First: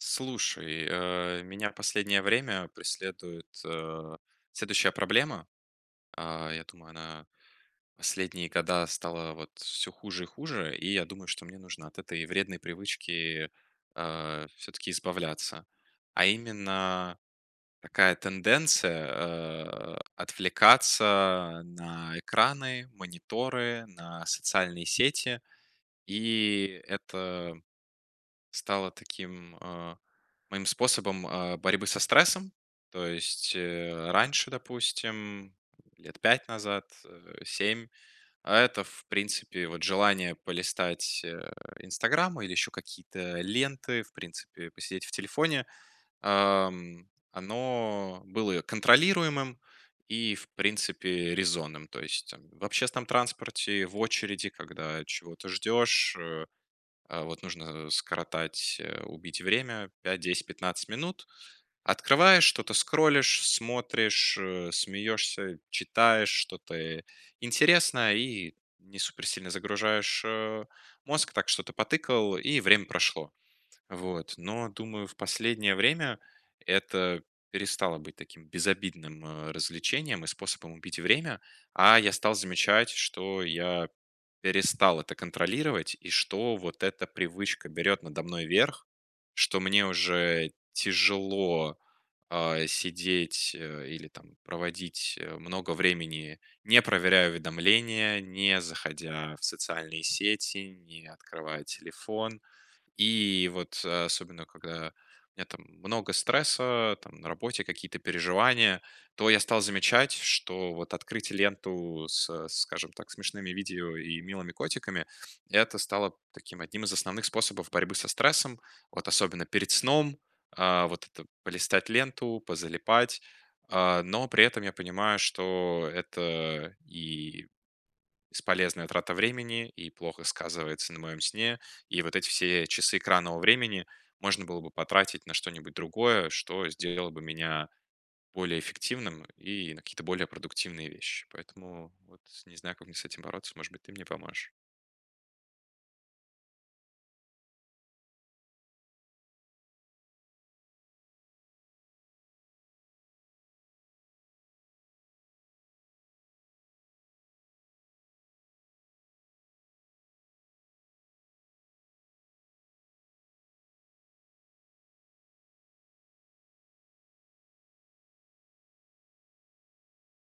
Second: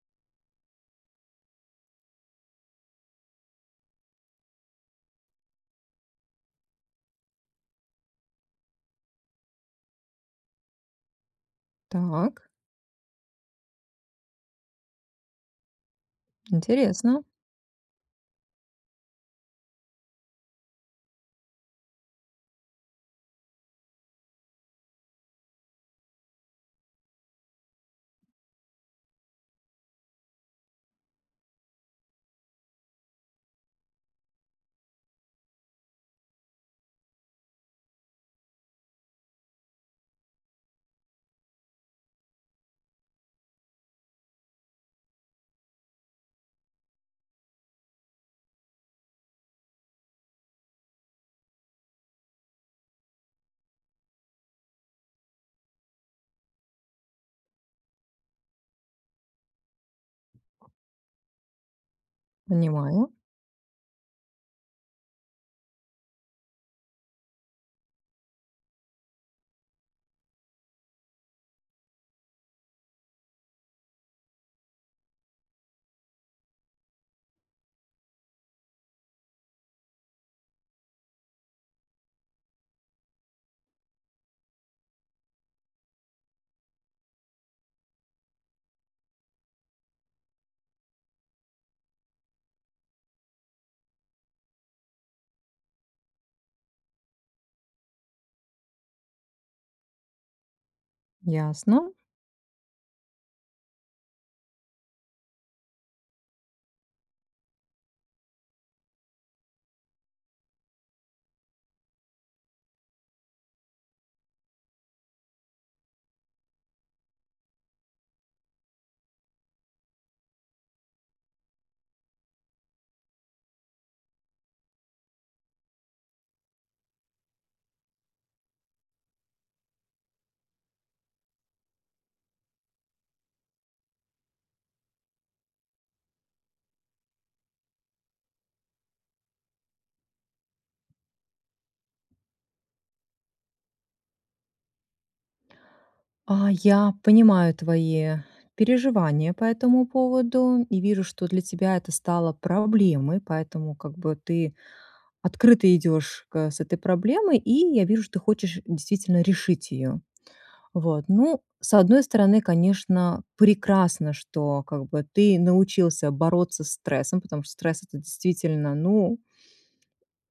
Слушай, э, меня в последнее время преследует, э, следующая проблема. А, я думаю, она последние года стала, вот, всё хуже и хуже, и я думаю, что мне нужно от этой Так. вредной привычки, а, всё-таки избавляться, а именно Интересно. такая тенденция, э, отвлекаться, э, на экраны, мониторы, на социальные сети. И это стало таким, а, моим способом, а, борьбы со стрессом. То есть, э, раньше, допустим, лет 5 назад, э, 7, это, в принципе, вот, желание полистать, э, "Инстаграм" или еще какие-то ленты, в принципе, посидеть в телефоне, ам, оно было контролируемым и, в принципе, резонным. То есть, там, в общественном транспорте, в очереди, когда чего-то ждешь, э, а, вот, нужно скоротать, э, убить время 5-10-15 минут. Открываешь, что-то Понимаю. скроллишь, смотришь, э, смеешься, читаешь что-то, э, интересное и не супер сильно загружаешь, э, мозг, так что-то потыкал, и время прошло. Вот, но, думаю, в последнее время это перестало быть таким безобидным, э, развлечением и способом убить время, а, я стал замечать, что я перестал это контролировать, и что вот эта привычка берёт надо мной верх, что мне уже тяжело, а, сидеть, э, или, там, проводить, э, много времени, не проверяя уведомления, не заходя в социальные сети, не открывая Ясно. телефон. И, вот, особенно когда у меня, там, много стресса, э, там, на работе, какие-то переживания, то я стал замечать, что, вот, открыть ленту со, скажем так, смешными видео и милыми котиками- это стало таким одним из основных способов борьбы со стрессом, вот, особенно перед сном. А, вот это полистать ленту, позалипать, а, но при этом я понимаю, что это и бесполезная трата времени, и плохо сказывается на моем сне, и вот эти все часы экранного времени можно было бы потратить на что-нибудь другое, что сделало бы меня более эффективным и на какие-то более продуктивные вещи. Поэтому, вот, не знаю, как мне с этим бороться. Может быть, ты мне поможешь? А, я понимаю твои переживания по этому поводу, и вижу, что для тебя это стало проблемой, поэтому, как бы, ты открыто идёшь к с этой проблемой, и я вижу, что ты хочешь действительно решить её. Вот, ну, с одной стороны, конечно, прекрасно, что как бы ты научился бороться стрессом, потому что стресс это действительно, ну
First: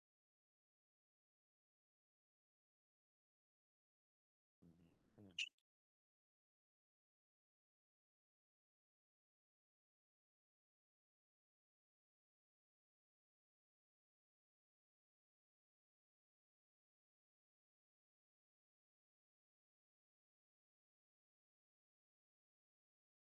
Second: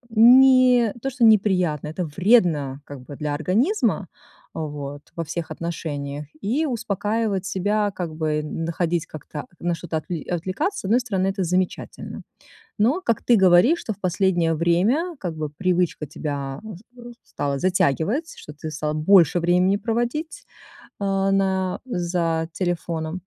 не то, что неприятно, это вредно как бы для организма, вот, во [unintelligible] всех отношениях. И успокаивать себя, как бы н находить как-то, на что-то отвл отвлекаться, с одной стороны это замечательно. Но, как ты говоришь, что в последнее время, как бы, привычка тебя, а, с с стала затягивать, что ты стал больше времени проводить, э, на, за телефоном.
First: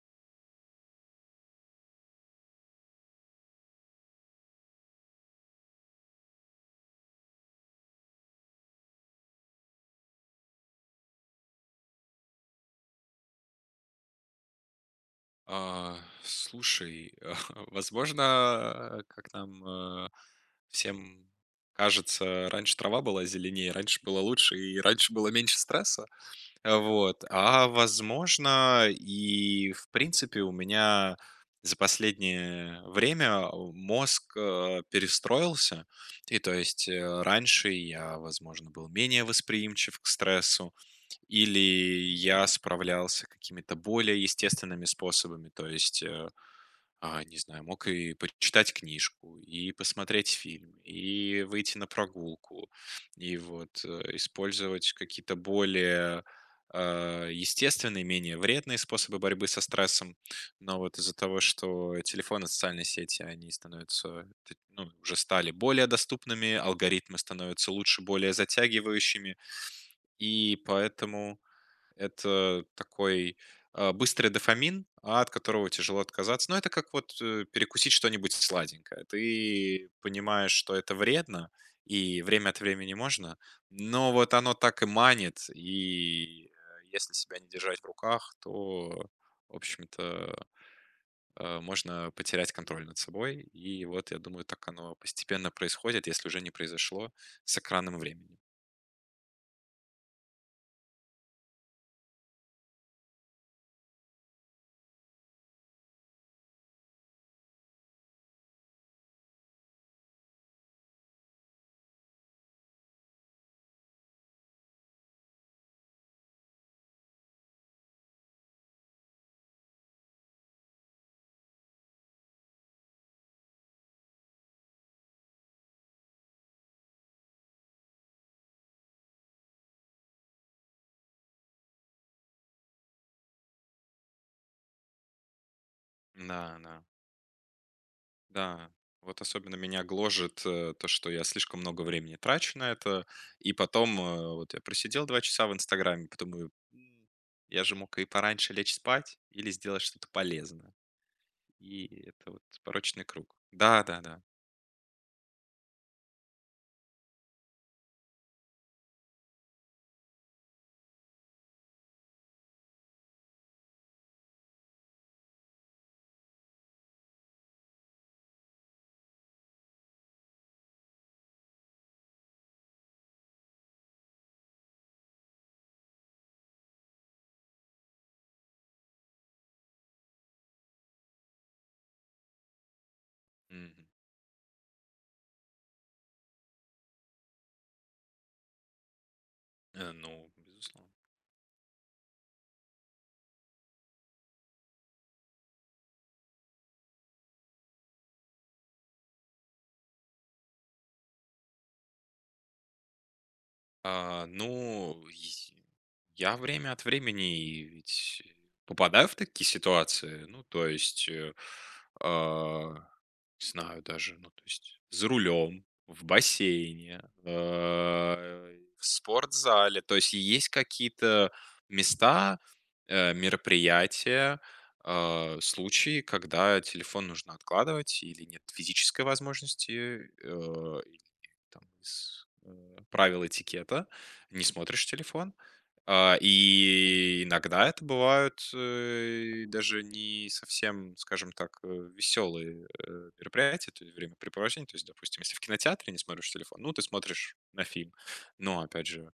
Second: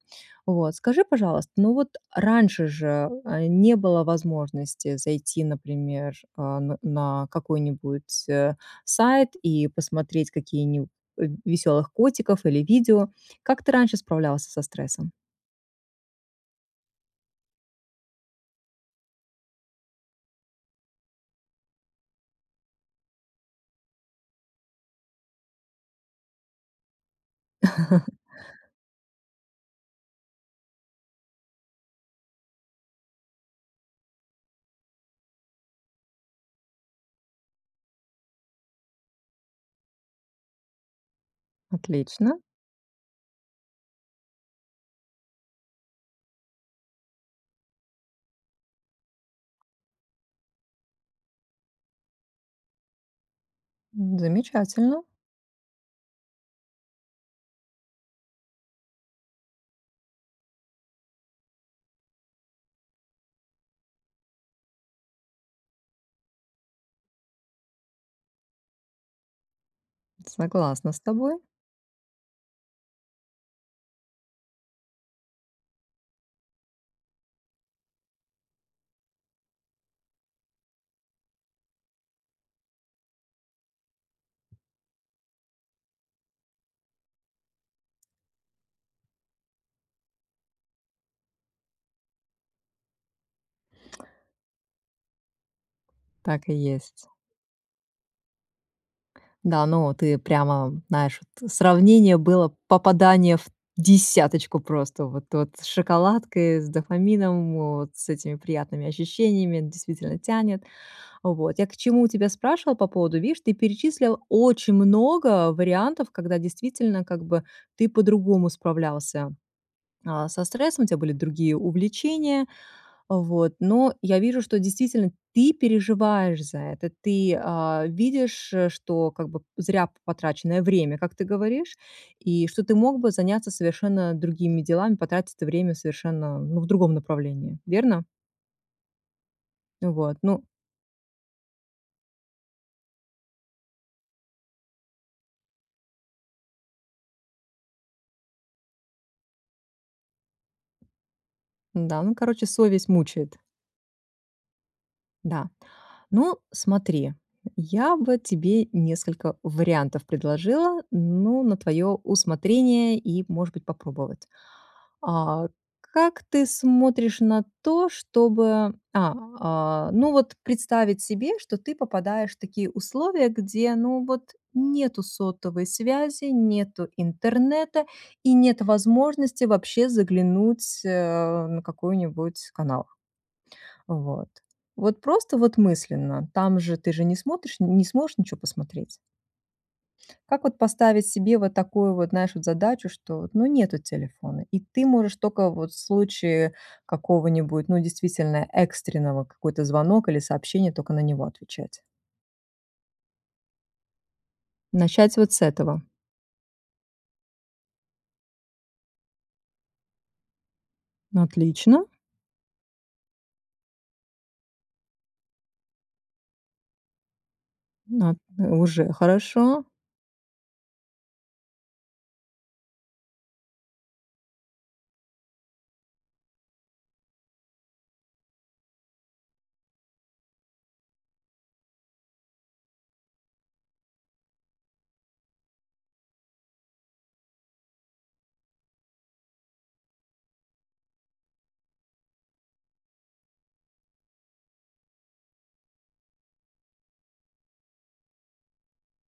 Вот, скажи, пожалуйста, ну вот раньше же, э, не было возможности зайти, например, э, на какой-нибудь, э, сайт и посмотреть какие-ниб э, в весёлых котиков, или видео. Как ты раньше справлялся со стрессом? Э, слушай, а, возможно, а, как нам, э, всем кажется, э, раньше трава была зеленее, раньше было лучше, и раньше было меньше стресса. Вот. А, возможно, и в принципе, у меня за последнее, э, время, э, мозг, э, перестроился, и, то есть, э, раньше я, возможно, был менее восприимчив к стрессу, или Отлично. я справлялся какими-то более естественными способами, то есть, э, а, не знаю, мог и пр читать книжку, и посмотреть фильм, и выйти на прогулку, и, вот, э, М, использовать замечательно. какие-то более, э, естественные, менее вредные способы борьбы со стрессом. Но, вот, из-за того, что телефоны, социальные сети, они становятся, т ну, уже стали более доступными, алгоритмы становятся лучше, более затягивающими, и Согласна с тобой. поэтому это такой, э, быстрый дофамин, от которого тяжело отказаться. Ну это как, вот, э, перекусить что-нибудь с сладенькое. Ты понимаешь, что это вредно, и время от времени можно, но, вот, оно так и манит, и, э, если себя не держать в руках, то, в общем-то, э, можно потерять контроль над собой. И, вот, я думаю, так оно постепенно происходит, если уже Так не и есть. произошло с экранным временем. Да, ну ты прямо знаешь, вот сравнение было попадание в десяточку просто вот вот, с шоколадкой, с дофамином вот с этими приятными ощущениями. Действительно тянет. Вот я к чему тебя спрашивала, по поводу, видишь, ты перечислил очень много вариантов, когда действительно как бы ты по-другому справлялся, а, со стрессом, у тебя были другие увлечения вот. Но я вижу, что действительно ты переживаешь за это, ты, а, видишь, что как бы п зря п-потраченное время, как ты говоришь, и что ты мог бы заняться совершенно другими делами, потратить время совершенно, Да, ну, в да. другом направлении, верно? Да. Вот особенно меня Ну, вот, гложет, ну э, то, что я слишком много времени трачу на это, и потом, э, вот я просидел 2 часа в "Инстаграме", потом думаю, м, я же мог и пораньше лечь спать, или сделать что-то полезное. Да, И ну, это вот короче, совесть порочный круг. мучает. Да, да, да. Да. Ну, смотри, я бы тебе несколько вариантов предложила, ну, на твоё усмотрение и, может быть, попробовать. А, как ты смотришь на то, чтобы, а, а, ну, вот представить себе, что ты попадаешь в такие условия, где, ну, вот нету сотовой связи, нету интернета и нет возможности вообще заглянуть, э, на какой-нибудь канал. Мгм. Вот. Вот просто, вот, мысленно, там же ты же не смотришь н-не сможешь ничего посмотреть. Э, ну, Как вот безусловно. поставить себе вот такую вот нашу задачу, что, вот, ну нету телефона, и ты можешь только, вот, в случае какого-нибудь, ну, действительно, экстренного, какой-то звонок или сообщение, только на него отвечать. А, но, и Начать вот с си этого? я время от времени и, ведь попадаю в такие ситуации. Ну то есть, э, Отлично. не знаю даже: ну то есть, за рулем, в бассейне, [unintelligible] э, в Уже хорошо! спортзале. То есть есть какие-то места, э, мероприятия, э, случаи, когда телефон нужно откладывать, или нет физической возможности, э, или нет там с правила этикета, не смотришь телефон. А, и иногда это бывают, э, даже не совсем, скажем так, э, веселые, э, мероприятия, то ли времяпрепровождение. То есть, допустим, если в кинотеатре не смотришь телефон. Ну ты смотришь на фильм. Но опять же,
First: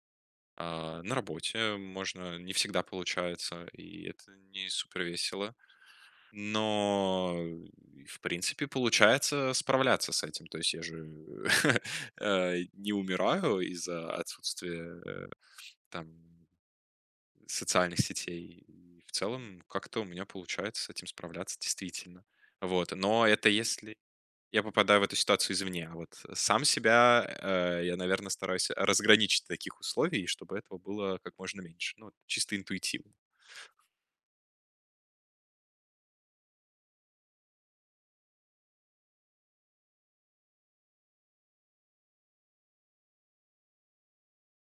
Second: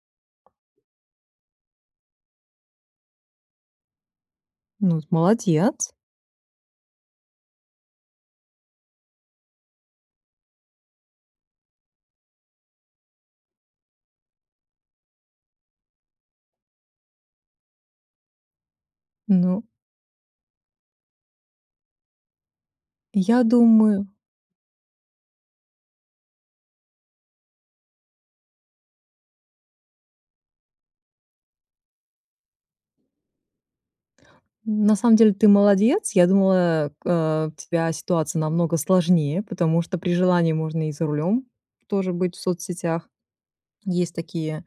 э, на работе можно не всегда получается, и это не Ну, супер весело. молодец! Но, и в принципе получается справляться с этим. То есть я же, э, не умираю из-за отсутствия, э, там, социальных сетей. В целом Ну как-то у меня получается с этим справляться, действительно. Вот, но Я это если думаю я попадаю в эту ситуацию извне. А вот сам себя, э, я, наверное, стараюсь разграничить таких условий, чтобы этого было как можно меньше. Ну, чисто интуитивно. На самом деле, ты молодец. Я думала, э, э, у тебя ситуация намного сложнее, потому что при желании можно и за рулем тоже быть в соцсетях. Есть такие,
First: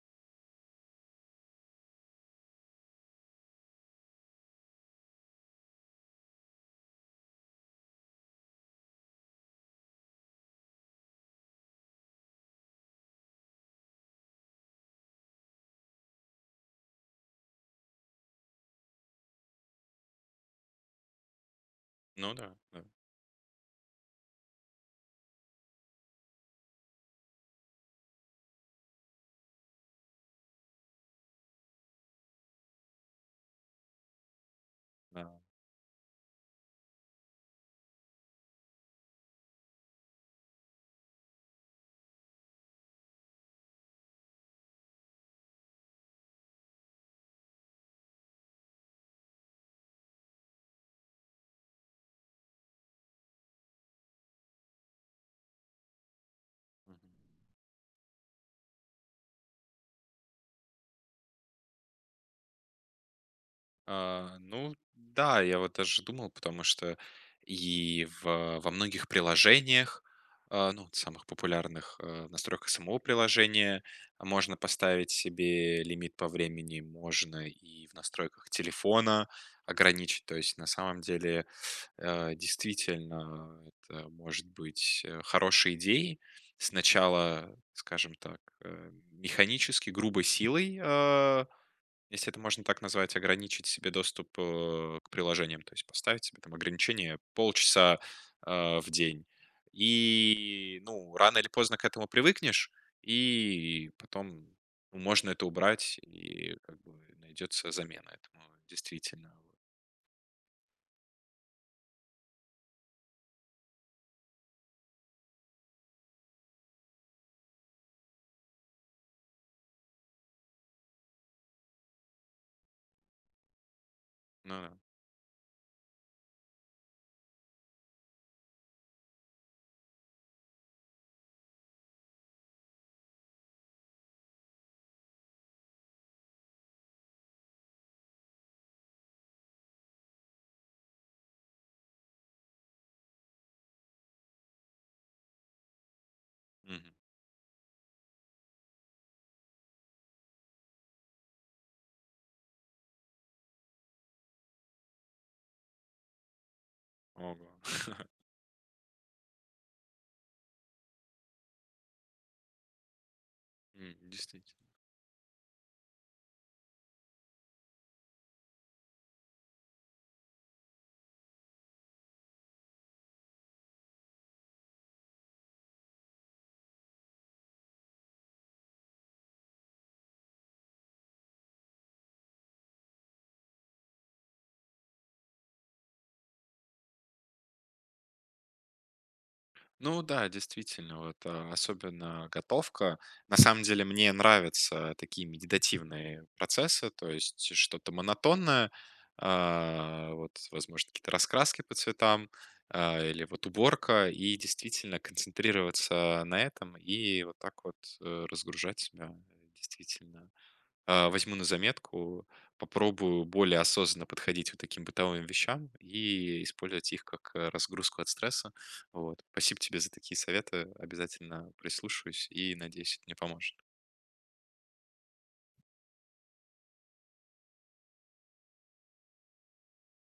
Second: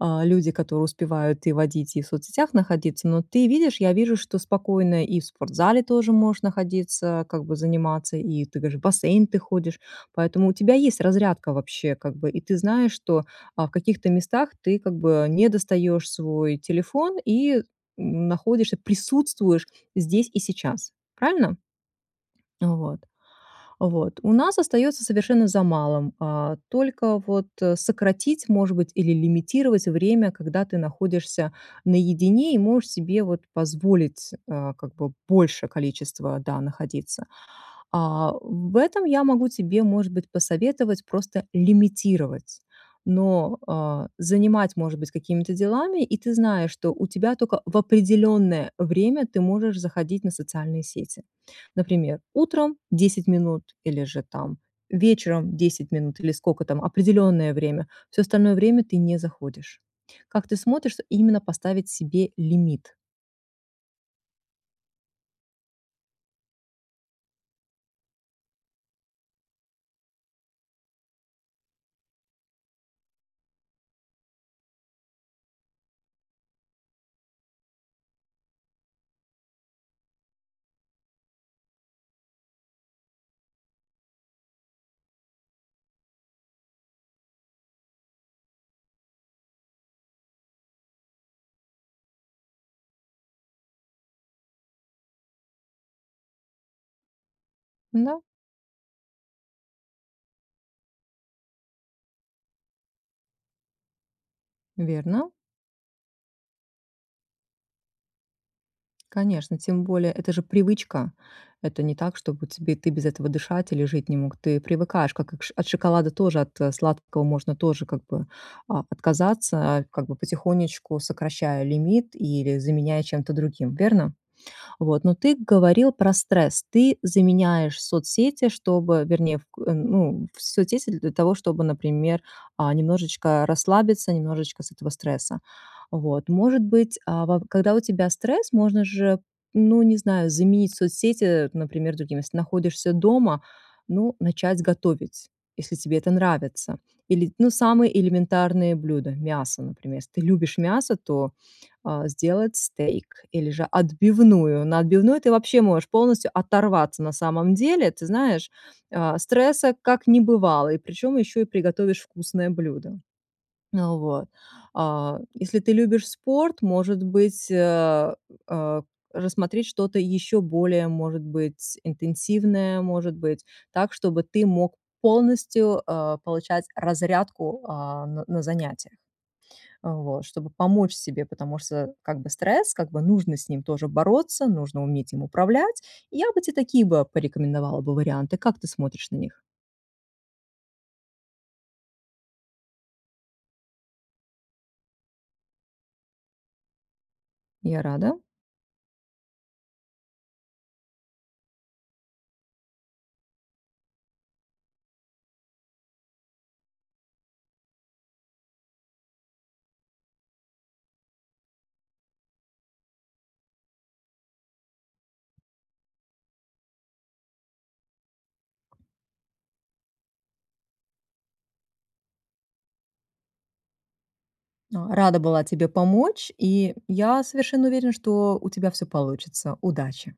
э, люди, которые успевают и водить, и в соцсетях находиться. Но ты видишь, я вижу, что спокойно и в спортзале тоже можешь находиться, как бы заниматься. И ты говоришь в бассейн ты ходишь, поэтому у тебя есть разрядка вообще, как бы. И ты знаешь, что, э, в каких-то местах ты как бы не достаешь свой телефон, и находишься, присутствуешь здесь и сейчас. Правильно? Ну да, Э, да. вот, вот. У нас остается совершенно за малым: э, только вот о сократить может быть, или лимитировать время, когда ты находишься наедине, и можешь себе вот позволить, э, как бы Ага. больше количество, да, находиться. А, в этом я могу тебе, может быть, посоветовать просто лимитировать. Но, э, занимать, может быть, какими-то делами, и ты знаешь, что у тебя только в определённое время ты можешь заходить на социальные сети. Например, утром- 10 минут, или же там вечером 10 минут, или сколько там Мгм. определённое время. Всё остальное время ты не заходишь. Как ты смотришь, именно поставить себе лимит? А, ну да, я вот даже думал, потому что, и в во многих приложениях, э, ну вот самых популярных, э, в настройках самого приложения можно поставить себе лимит по времени, можно и в настройках телефона ограничить, то есть на самом деле, э, действительно это может быть, э, хорошей идеей сначала, скажем так, э, механически, грубой силой, а, если это можно так назвать, ограничить себе доступ, э, к приложениям, то есть поставить себе там ограничение полчаса, Да. э, в день, и ну рано или поздно к этому привыкнешь, и, потом, ну, можно Верно. это убрать, и, как бы, найдется замена этому, действительно. Конечно, тем более- это же привычка. Это не так, чтобы тебе ты без этого дышать или жить не мог. Ты привыкаешь, как и к ш от шоколада тоже, от сладкого можно тоже, как бы, а, отказаться, а, как бы потихонечку сокращая лимит или заменяя чем-то другим, верно? Ну да. Вот, но ты говорил про стресс, ты заменяешь соцсети, чтобы вернее в к ну, в соцсети для того, чтобы, например, а немножечко расслабиться, немножечко с этого стресса. Вот, может быть, а, ва когда у тебя стресс, можно же, ну, не знаю, заменить соцсети, например, другим. Если ты находишься дома ну, начать готовить, если тебе это нравится. Мгм. Или ну, самые элементарные блюда мясо, например. Если ты любишь мясо, то, а, сделать стейк, или же отбивную. На отбивную ты вообще можешь полностью оторваться, на Ого! самом деле. Ты знаешь, э, стресса как не бывало, и причём ещё и приготовишь вкусное блюдо. А, М, вот, действить а, если ты любишь спорт, может быть, э, э, рассмотреть что-то ещё более, может быть, интенсивное, может быть, так, чтобы ты мог полностью, э, получать разрядку, а, на на занятья. Вот, чтобы помочь себе, потому что как бы стресс, как бы нужно с ним тоже бороться, нужно уметь им управлять. Я бы тебе такие бы порекомендовала бы варианты. Как ты смотришь на них? Ну да, действительно, вот, а, особенно готовка. На самом деле, мне нравятся такие медитативные процессы, то есть Я что-то рада. монотонное, а, вот возможно какие-то раскраски по цветам, а, или вот уборка, и, действительно, концентрироваться на этом и вот так вот, э, разгружать себя, да, действительно. А, возьму на заметку, попробую более осознанно подходить вот таким бытовым вещам, и использовать их как, а, разгрузку от стресса вот. Спасибо тебе за такие советы. Обязательно прислушаюсь, и надеюсь, это мне поможет. А, рада была тебе помочь, и я совершенно уверена, что у тебя все получится. Удачи.